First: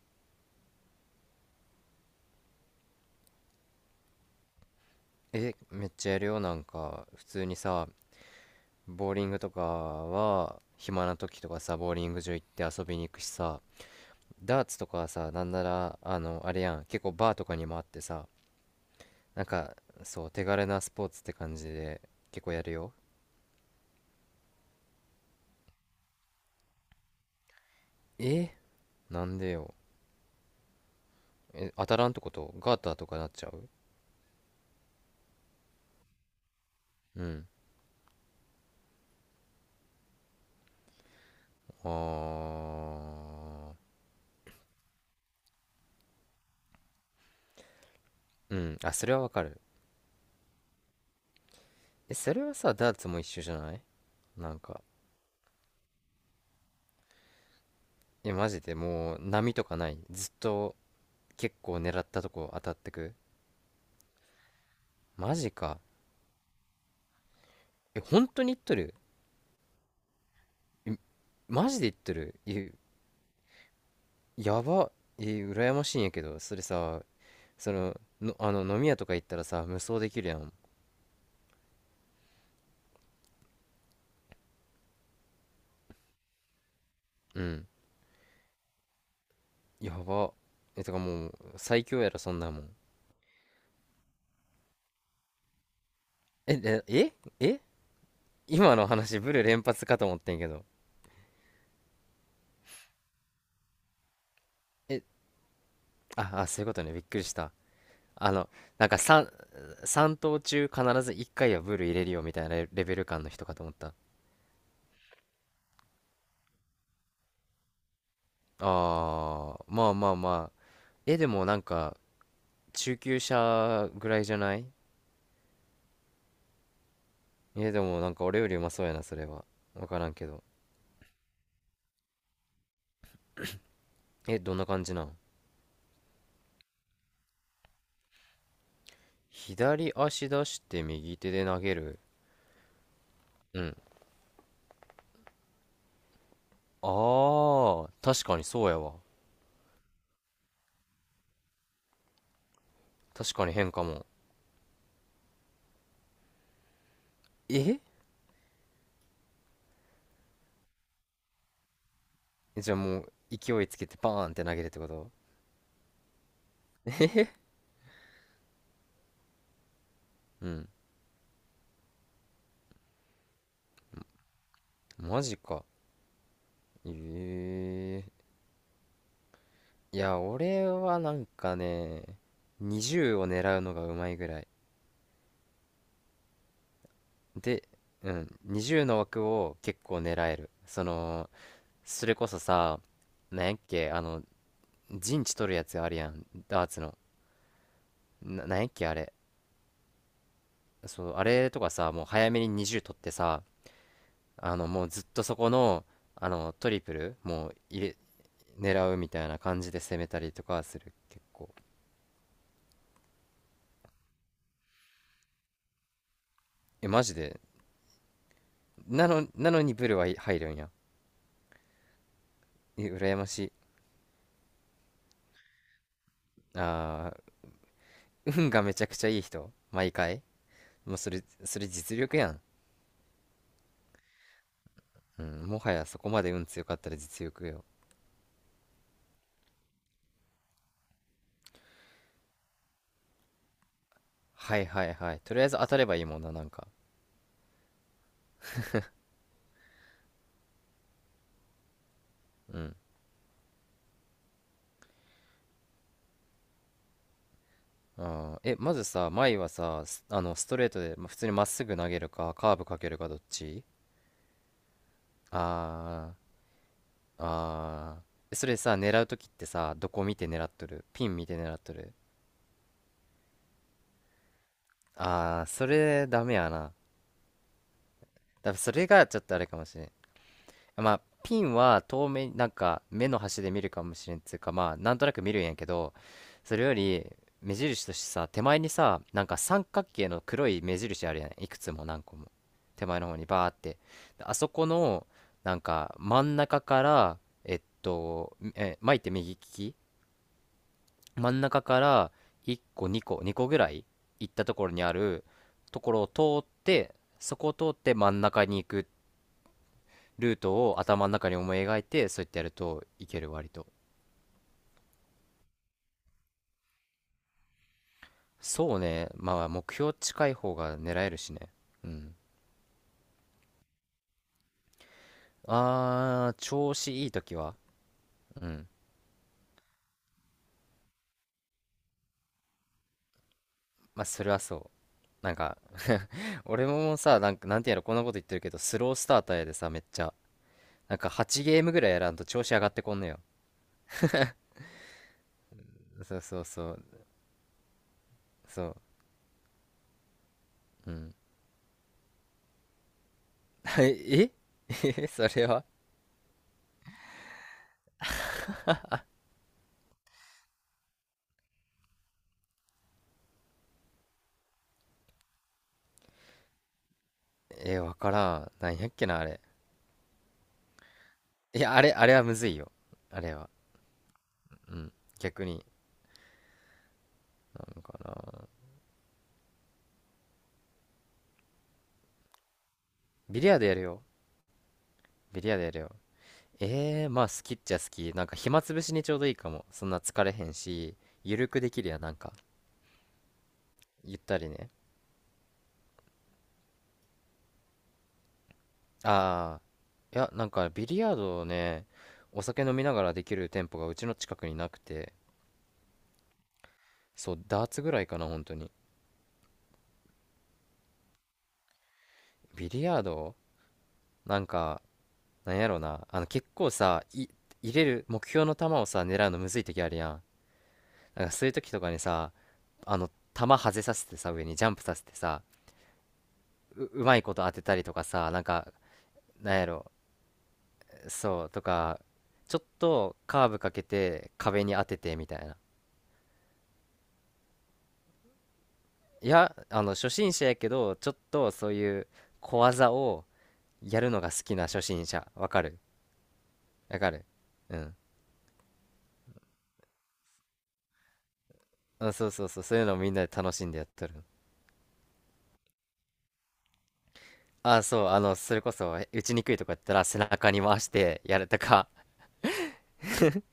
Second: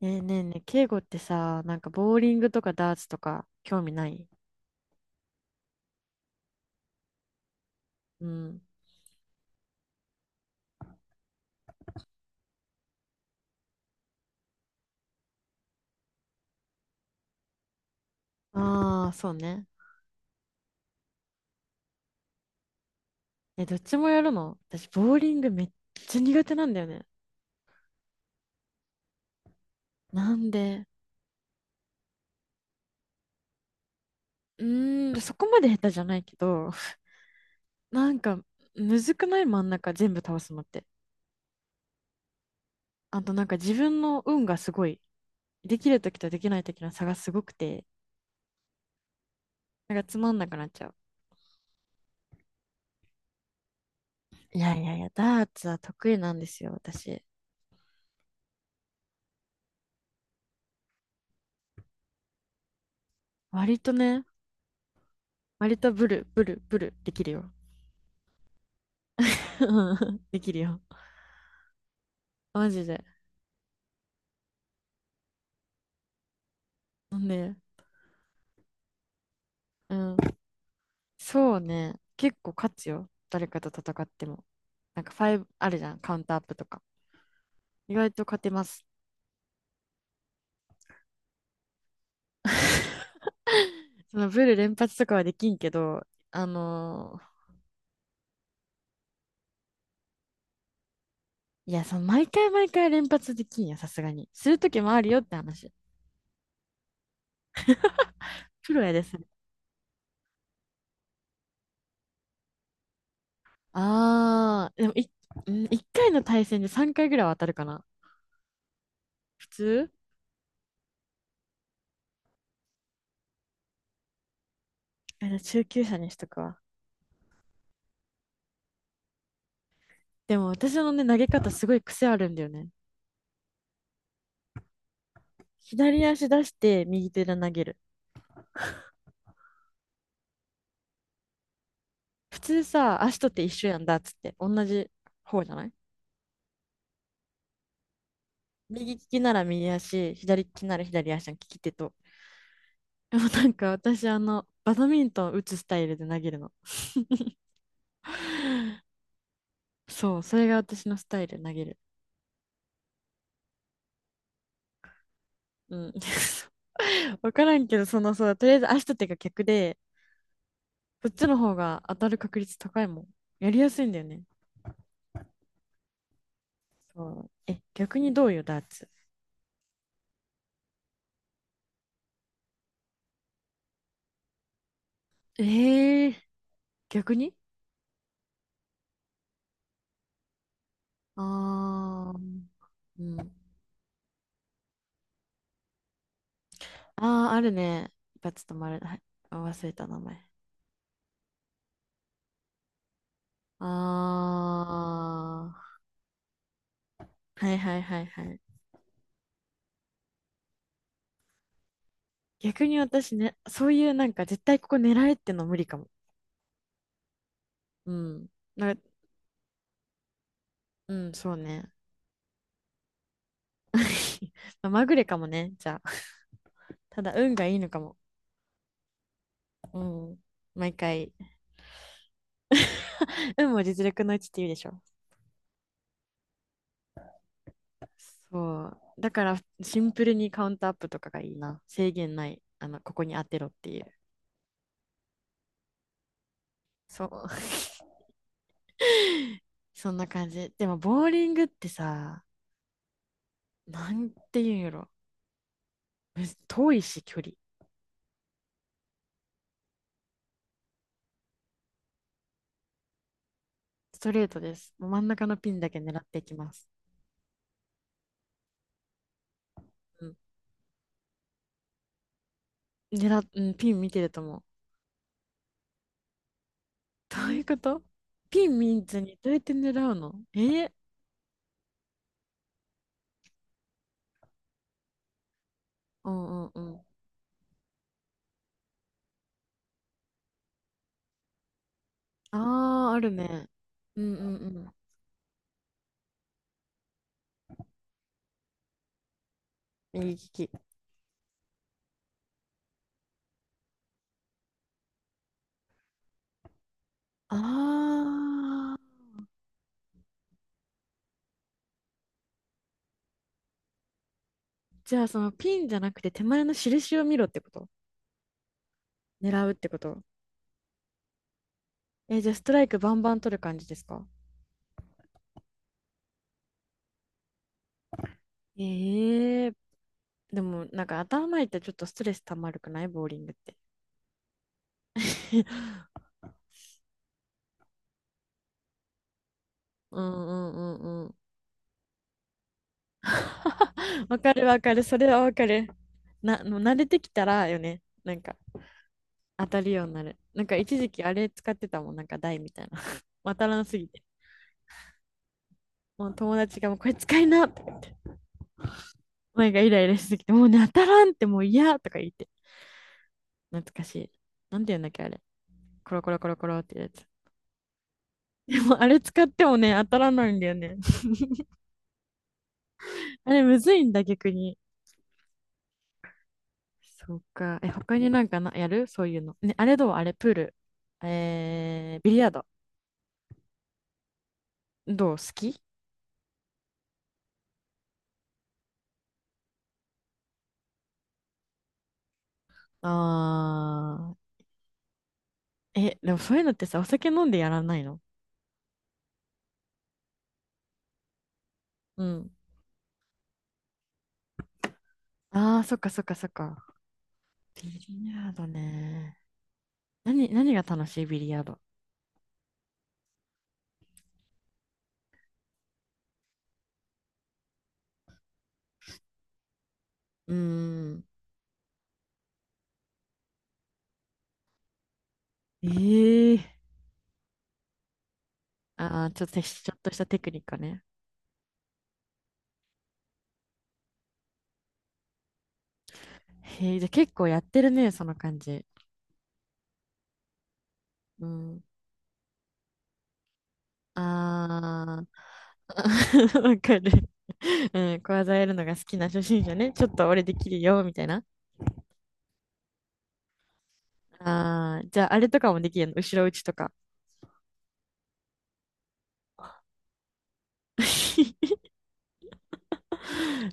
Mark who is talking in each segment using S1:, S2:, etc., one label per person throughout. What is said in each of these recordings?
S1: ねえねえねえ、敬語ってさ、なんかボーリングとかダーツとか興味ない？
S2: え、めっちゃやるよ。なんか、普通にさ、
S1: うん。
S2: ボーリングとかは、暇な時とかさ、ボーリング場行って遊びに行くしさ、ダーツとかはさ、なんなら、あれやん、結構バーとかにもあってさ、
S1: ああ、そう
S2: なん
S1: ね。
S2: か、そう、手軽なスポーツって感じで、結構やるよ。
S1: え、どっちもやるの？私、ボーリングめっちゃ苦手なんだよね。
S2: え、なんでよ。
S1: なんで？
S2: え、当たらんってこと、ガーターとかなっちゃう？
S1: うーん、そこまで下手じゃないけど、
S2: うん。
S1: なんか、むずくない？真ん中全部倒すのって。
S2: あ
S1: あとなんか自分の運がすごい、できるときとできないときの差がすごくて、
S2: ー、うん。あ、それはわかる。
S1: なんかつまんなくなっちゃう。
S2: え、それはさ、ダーツも一緒じゃない、な
S1: い
S2: ん
S1: や
S2: か。
S1: いやいや、ダーツは得意なんですよ、私。
S2: え、マジで、もう波とかない？ずっと結構狙ったとこ当たってく？
S1: 割とね、
S2: マジ
S1: 割
S2: か。
S1: とブルブルブルできるよ。
S2: え、本当に言っとる？
S1: うんできるよ。
S2: え、マジで言っとる？
S1: マ
S2: え、
S1: ジで。
S2: やば。え、羨ましいんやけど、それさ、
S1: ね、
S2: その飲み屋とか行ったらさ無
S1: う
S2: 双で
S1: ん。
S2: きるやん。
S1: そうね。結構勝つよ。誰かと戦っても。なんか5あるじゃん。カウンターアップとか。
S2: うん。
S1: 意外と勝てます。
S2: やば。え、とかもう最強やろそんなもん。
S1: そのブル連発とかはできんけど、あ
S2: ええ
S1: のー
S2: ええ今の話ブル連発かと思ってんけど。
S1: いや、その毎回毎回連発できんや、さすがに。するときもあ
S2: え、
S1: るよって話。
S2: ああ、そういうことね、びっくりした。あの
S1: プロ
S2: なん
S1: や
S2: か
S1: です ね。
S2: 3投中必ず1回はブル入れるよみたいなレベル感の人かと思った。
S1: あー、でもい、うん1回の対戦で3回ぐらいは当たるかな。普
S2: ああ、ま
S1: 通。
S2: あまあまあ。え、でもなんか、中級者ぐらいじゃない？
S1: あの中級者にしとくわ。
S2: え、でもなんか俺よりうまそうやな、それは。わからんけ
S1: で
S2: ど。
S1: も私のね、投げ方すごい癖あるんだよね。
S2: え、どんな感じなん？
S1: 左足出して右手で投げる。
S2: 左足出して右手で投げる。
S1: 普通さ、足とって一
S2: う
S1: 緒
S2: ん。
S1: やんだっつって、同じ方じゃない？
S2: ああ、確かにそうや
S1: 右
S2: わ。
S1: 利きなら右足、左利きなら左足の利き手と。でも
S2: 確
S1: な
S2: かに
S1: んか
S2: 変かも。
S1: 私、あの、バドミントン打つスタイルで投げるの。
S2: え。
S1: そう、それが私のスタイル投げる。
S2: じゃあもう、勢いつけてバーンって投げるってこと？
S1: うん。わからんけど、そのそうとりあえず足と手が逆で、
S2: うん。
S1: こっちの方が当たる確率高いもん。やりやすいんだよね。
S2: マジか。
S1: そう。え、逆
S2: え
S1: にど
S2: え。
S1: うよ、ダーツ。
S2: いや、俺はなんかね、20を狙うのがうまいぐらい。
S1: えー、逆に。
S2: で、うん、20の枠を結構狙える。その、そ
S1: あ
S2: れ
S1: ー、
S2: こそさ、
S1: うん。
S2: なんやっけ、陣地取るやつあるやん、ダーツの。
S1: ああ、あるね。一発止
S2: なんやっ
S1: まる。
S2: け、
S1: は
S2: あ
S1: い。
S2: れ。
S1: 忘れた名前。
S2: そう、あれとかさ、もう早めに20取ってさ、
S1: あ
S2: もうずっとそ
S1: あ、
S2: この、あの、トリプル、も
S1: は
S2: う
S1: いは
S2: 入
S1: い
S2: れ、
S1: はいはい。
S2: 狙うみたいな感じで攻めたりとかする、結構。
S1: 逆に私ね、そういうなんか絶対ここ狙えっての無理かも。
S2: え、マジで。
S1: うん。な、
S2: なのにブル、はい、入るんや。
S1: うん、そうね。
S2: え、羨ましい。
S1: まあまぐれかもね、じゃあ。た
S2: あ
S1: だ運がいいのかも。
S2: ー、運がめちゃくちゃいい人、
S1: う
S2: 毎
S1: ん。
S2: 回。
S1: 毎
S2: もうそ
S1: 回。
S2: れ、それ実力やん。
S1: 運も実力のうちって言うでしょ。
S2: うん、もはやそこまで運強かったら実力よ。
S1: そう。だからシンプルにカウントアップとかがいいな。制限ない。あの、ここに当てろっていう。
S2: はいはいはい。とりあえず当たればいいもんな、なんか。
S1: そう。そんな感じ。でも、ボーリングってさ、
S2: うん。
S1: なんて言うんやろ。むず遠いし、距離。
S2: あー、え、まずさ、前はさ、スあの、ストレートで、普通にまっすぐ投げるか、カーブかけるか、どっち？
S1: ストレートです。もう真ん中のピンだけ狙っ
S2: あ
S1: ていきます。
S2: ー、あー。え、それさ、狙うときってさ、どこ
S1: うん。
S2: 見て狙っとる、ピン見て狙っとる？
S1: 狙っ、うん、ピン見てると思う。
S2: あー、それダメやな。
S1: どういうこと？ピ
S2: 多
S1: ン
S2: 分そ
S1: 見
S2: れ
S1: ず
S2: が
S1: に
S2: ちょっ
S1: どう
S2: と
S1: や
S2: あ
S1: っ
S2: れ
S1: て
S2: かも
S1: 狙
S2: しれん。
S1: うの？えー。
S2: まあ、ピンは遠目、なんか目の端で見るかもしれんっつうか、まあ、なんとなく見るんやけど、
S1: うんうん
S2: そ
S1: う
S2: れよ
S1: ん。
S2: り目印としてさ、手前にさ、なんか三角形の黒い目印あるやん、いくつも何個も。手
S1: ああ、
S2: 前
S1: あ
S2: の
S1: る
S2: 方にバ
S1: ね。
S2: ーって。
S1: うんう
S2: であ
S1: んう
S2: そこ
S1: ん。
S2: の、なんか真ん中から、え、巻いて右利き？
S1: 右利き。
S2: 真ん中から1個、2個、2個ぐらい行ったところにあるところを通って、
S1: あ
S2: そこを通って真ん中に行
S1: あ、
S2: くっ、ルートを頭の中に思い描いて、そうやってやるといける、割と。
S1: じゃあそのピンじゃなくて手前の印を見ろってこと？
S2: そうね。ま
S1: 狙
S2: あ、
S1: うって
S2: 目
S1: こ
S2: 標
S1: と？
S2: 近い方が狙えるしね。うん。
S1: えーじゃあストライクバンバン取る感じですか？
S2: あー、調子いい時は。うん。
S1: ええ。でも、なんか頭痛いとちょっとストレス溜まるくない？ボーリングって。
S2: まあ、それはそう。なんか、俺もさ、なんか、なんていうの、こんなこと言ってるけど、スロースターターやでさ、めっち
S1: う
S2: ゃ。
S1: んうんう
S2: なん
S1: んう
S2: か、
S1: ん。
S2: 8ゲームぐらいやらんと調子上がってこんのよ。
S1: わかるわかる。それはわかる。
S2: そう
S1: な、
S2: そう
S1: もう
S2: そ
S1: 慣
S2: う、
S1: れてきたらよね。なんか
S2: そう。
S1: 当たるようになる。なんか一時
S2: う
S1: 期あ
S2: ん。
S1: れ使ってたもん。なんか台みたいな。当たらんすぎて。
S2: ええ それは。
S1: もう友達がもうこれ使いなとか言って。前がイライラしすぎて、もうね、当たらんってもう嫌とか言って。懐かしい。なんて言うんだっけあれ。コロコロコロコロってやつ。
S2: え、わから
S1: で
S2: ん。なん
S1: もあ
S2: やっ
S1: れ
S2: けな、
S1: 使
S2: あ
S1: っ
S2: れ。
S1: てもね、当たらないんだよね。
S2: いや、あれはむずいよ。あ
S1: あ
S2: れ
S1: れ
S2: は。
S1: むずいんだ逆に。
S2: うん。逆に、
S1: そうか。
S2: な
S1: え、
S2: のか
S1: 他になんか
S2: な。
S1: な、やるそういうの。ね、あれどう？あれ、プール。えー、ビリヤード。
S2: ビリヤードやるよ。
S1: どう？好
S2: ビリヤー
S1: き？
S2: ドやるよ。まあ好きっちゃ好き。なんか暇つぶしにちょうどいいかも。そんな疲れへんし、ゆるくできるやん、なんか。ゆ
S1: あ
S2: ったりね。
S1: ー。え、でもそういうのってさ、お酒飲んでやらないの？
S2: あー、いや、なんかビリヤードをね、
S1: うん。
S2: お酒飲みながらできる店舗がうちの近くになくて、
S1: あー、そっかそっかそっか。
S2: そう、ダー
S1: ビ
S2: ツぐらい
S1: リ
S2: かな、
S1: ヤー
S2: 本
S1: ド
S2: 当に。
S1: ね。何、何が楽しい？ビリヤード。
S2: ビリヤード、なんか、なんやろな。結構さ、入れる目標の球をさ、狙うのむずい時あるやん。
S1: うーん。
S2: なんかそういう時とかにさ、球外させてさ、上にジャンプさせてさ、
S1: えー。
S2: うまいこと当てたりとかさ、なんか、
S1: あー、ちょっと
S2: なんや
S1: ちょっと
S2: ろ、
S1: したテクニックね。
S2: そう、とか、ちょっとカーブかけて壁に当ててみたいな。
S1: へえ、じゃあ結構やってるね、その感じ。
S2: いや、初心者やけど、ちょっ
S1: う
S2: と
S1: ん。
S2: そういう小技をやるのが好きな初
S1: あ
S2: 心者。わか
S1: ー、
S2: る？
S1: わか
S2: わ
S1: る。
S2: かる。う
S1: う
S2: ん。
S1: ん、小技やるのが好きな初心者ね。ちょっと俺できるよ、みたいな。
S2: あ、そうそうそう、そういうのをみんなで楽しんでやっとる。
S1: ああ、じゃああれとかもできるの？後ろ打ちとか。
S2: あ、そう、それこそ、打ちにくいとかやったら背中に回してやると か、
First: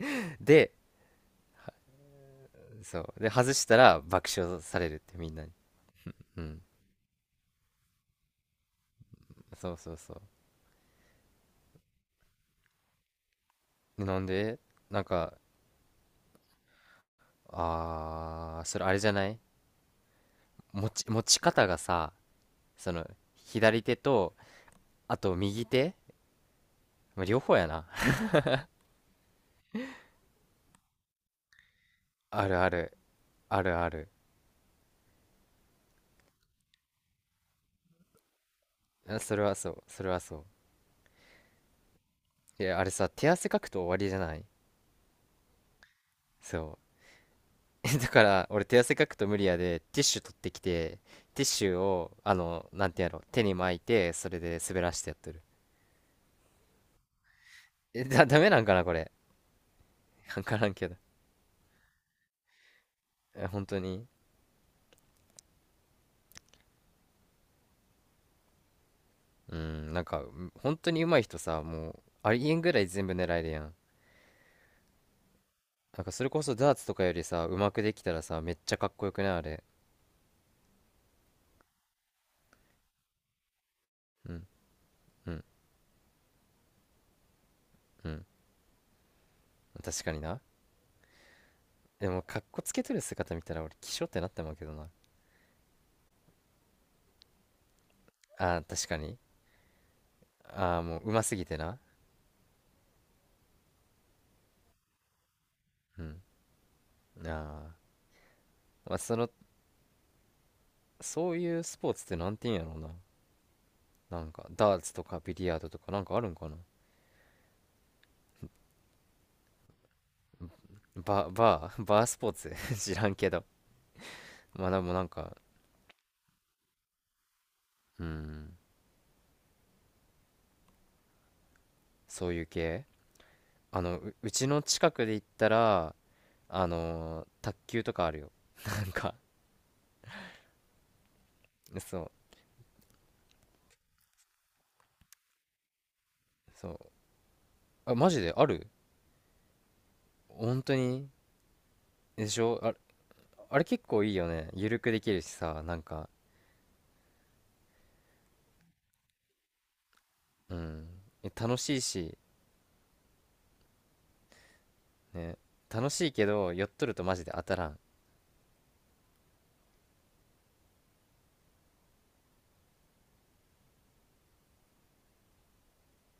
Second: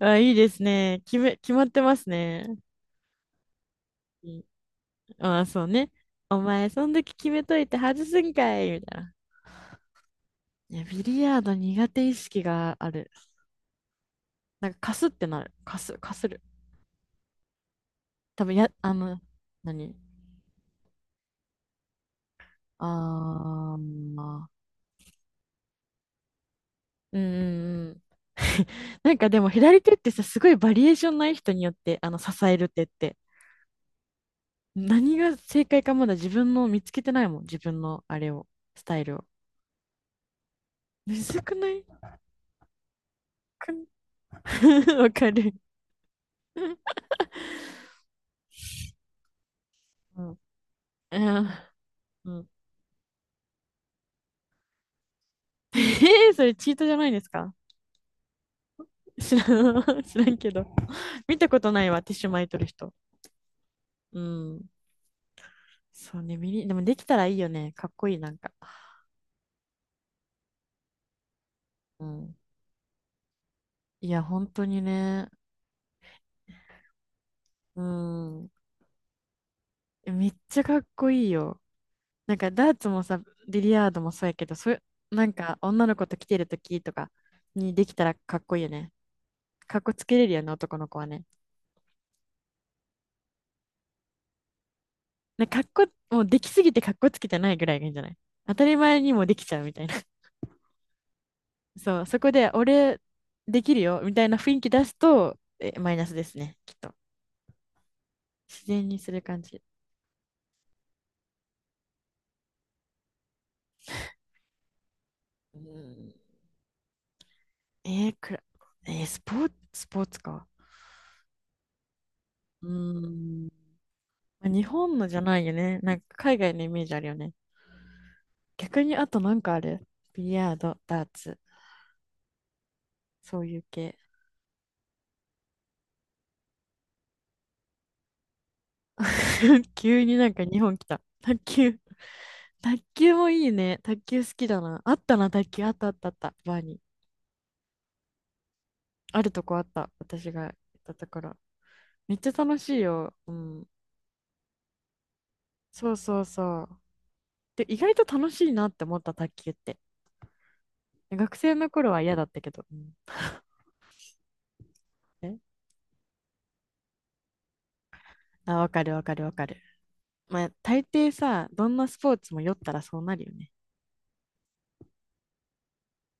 S1: あ、いいです
S2: で、
S1: ね。決め、決まってますね。
S2: そう、で、外したら
S1: う
S2: 爆
S1: ん。
S2: 笑されるってみん
S1: あ
S2: な
S1: あ、
S2: に。
S1: そうね。お
S2: うん。
S1: 前、そん時決めといて外すんかい、みたいな。
S2: そうそうそ
S1: いや、ビリヤード苦手意識がある。
S2: う。なんで。
S1: なんか、か
S2: なん
S1: すって
S2: か、
S1: なる。かす、かする。多分
S2: あー、
S1: や、
S2: それ
S1: あ
S2: あれじゃ
S1: の、
S2: ない、
S1: 何？
S2: 持ち方がさ、その、
S1: ああ。
S2: 左手
S1: ー、
S2: と、
S1: まあ。
S2: あと右手、
S1: うん
S2: まあ両方やな。
S1: うん。 なんかでも左手ってさ、すごいバリエーションない？人によって、あの、支
S2: あ
S1: え
S2: る
S1: る
S2: あ
S1: 手っ
S2: る、
S1: て。
S2: あるある。
S1: 何が正解かまだ自分の見つけてないもん。自分のあれを、スタイル
S2: あ、
S1: を。
S2: それはそう、それはそ
S1: むずくない？
S2: う。いや、あれさ、手汗かく
S1: く
S2: と
S1: ん。
S2: 終わりじゃない？
S1: わかる。
S2: そう。だから、俺手汗かくと無理やで、ティッシ
S1: う
S2: ュ取っ
S1: ん。
S2: てきて、ティッシ
S1: あ
S2: ュを、
S1: ー。うん、
S2: なんてやろう、手に巻いて、それで滑らしてやってる。
S1: えー、それチートじゃないですか？
S2: え、ダメなんかな、これ。
S1: 知らん、知らん
S2: わ
S1: け
S2: か
S1: ど。
S2: らんけど。
S1: 見たことないわ、ティッシュ巻いとる人。
S2: え、本当に？
S1: うん。そうね、ミリ、でもできたらいいよね。かっこいい、なんか。
S2: うん、なんか、本当に上手い人さ、もう、
S1: う
S2: あ
S1: ん。
S2: りえんぐらい全部狙えるやん。
S1: いや、本当にね。
S2: なんかそれこそダーツとかよりさ、うまく
S1: う
S2: できたらさ、
S1: ん。
S2: めっちゃかっこよくないあれ？
S1: めっちゃかっこいいよ。なんかダーツもさ、ビリヤードもそう
S2: う
S1: やけ
S2: ん、
S1: ど、そういう、な
S2: う
S1: ん
S2: ん、
S1: か女の子と来てるときとかにできた
S2: う
S1: ら
S2: ん。
S1: かっこいいよね。かっこ
S2: 確
S1: つ
S2: か
S1: け
S2: に
S1: れる
S2: な。
S1: よね、男の子はね。
S2: でも、かっこつけとる姿見たら俺、気性ってなってまうけどな。
S1: なんかかっこ、もうできすぎてかっこつけてないぐらいがいいんじゃない？当
S2: あ
S1: た
S2: ー
S1: り
S2: 確か
S1: 前に
S2: に。
S1: もできちゃうみたいな。
S2: あーもう、うますぎてな。
S1: そう、そこで俺できるよみたいな雰囲気出すと、え、マイ
S2: う
S1: ナス
S2: ん。
S1: ですね、きっと。
S2: ああ。
S1: 自然
S2: まあ、
S1: にする感じ。
S2: そういうスポーツってなんて言うんやろうな。なんか、ダーツとかビリヤ
S1: う
S2: ードとかなん
S1: ん、
S2: かあるんかな。
S1: えーくら、えースポーツ、スポーツか。
S2: バー バースポーツ
S1: う
S2: 知らんけど。
S1: ーん。まあ日
S2: まあでも
S1: 本
S2: な
S1: の
S2: ん
S1: じゃ
S2: か、
S1: ないよね。なんか海外のイメージあるよね。
S2: うん、
S1: 逆にあとなんかある？ビリヤード、ダーツ、
S2: そういう系。
S1: そういう系。
S2: うちの近くで言ったら、卓球とかあるよ。なんか、
S1: 急になんか日本来た。卓球。
S2: そう
S1: 卓球もいいね。卓球好きだな。あったな、卓球。あったあったあった。バー
S2: そう、
S1: に。
S2: あ、マジである？
S1: あるとこあった。私が行っ
S2: 本当
S1: たと
S2: に？
S1: ころ。めっ
S2: で
S1: ちゃ
S2: し
S1: 楽
S2: ょ。あ、
S1: しいよ。う
S2: あれ
S1: ん。
S2: 結構いいよね、ゆるくできるしさ、なん
S1: そう
S2: か。
S1: そうそう。で、意外と楽しいなって思った卓球って。
S2: うん。え、
S1: 学生
S2: 楽
S1: の
S2: しい
S1: 頃は嫌
S2: し
S1: だったけど。うん。
S2: ね。
S1: え？
S2: 楽しいけどやっとるとマジで当たらん。
S1: あ、わかるわかるわかる。まあ、大抵さ、どんなスポーツも酔ったらそうなるよね。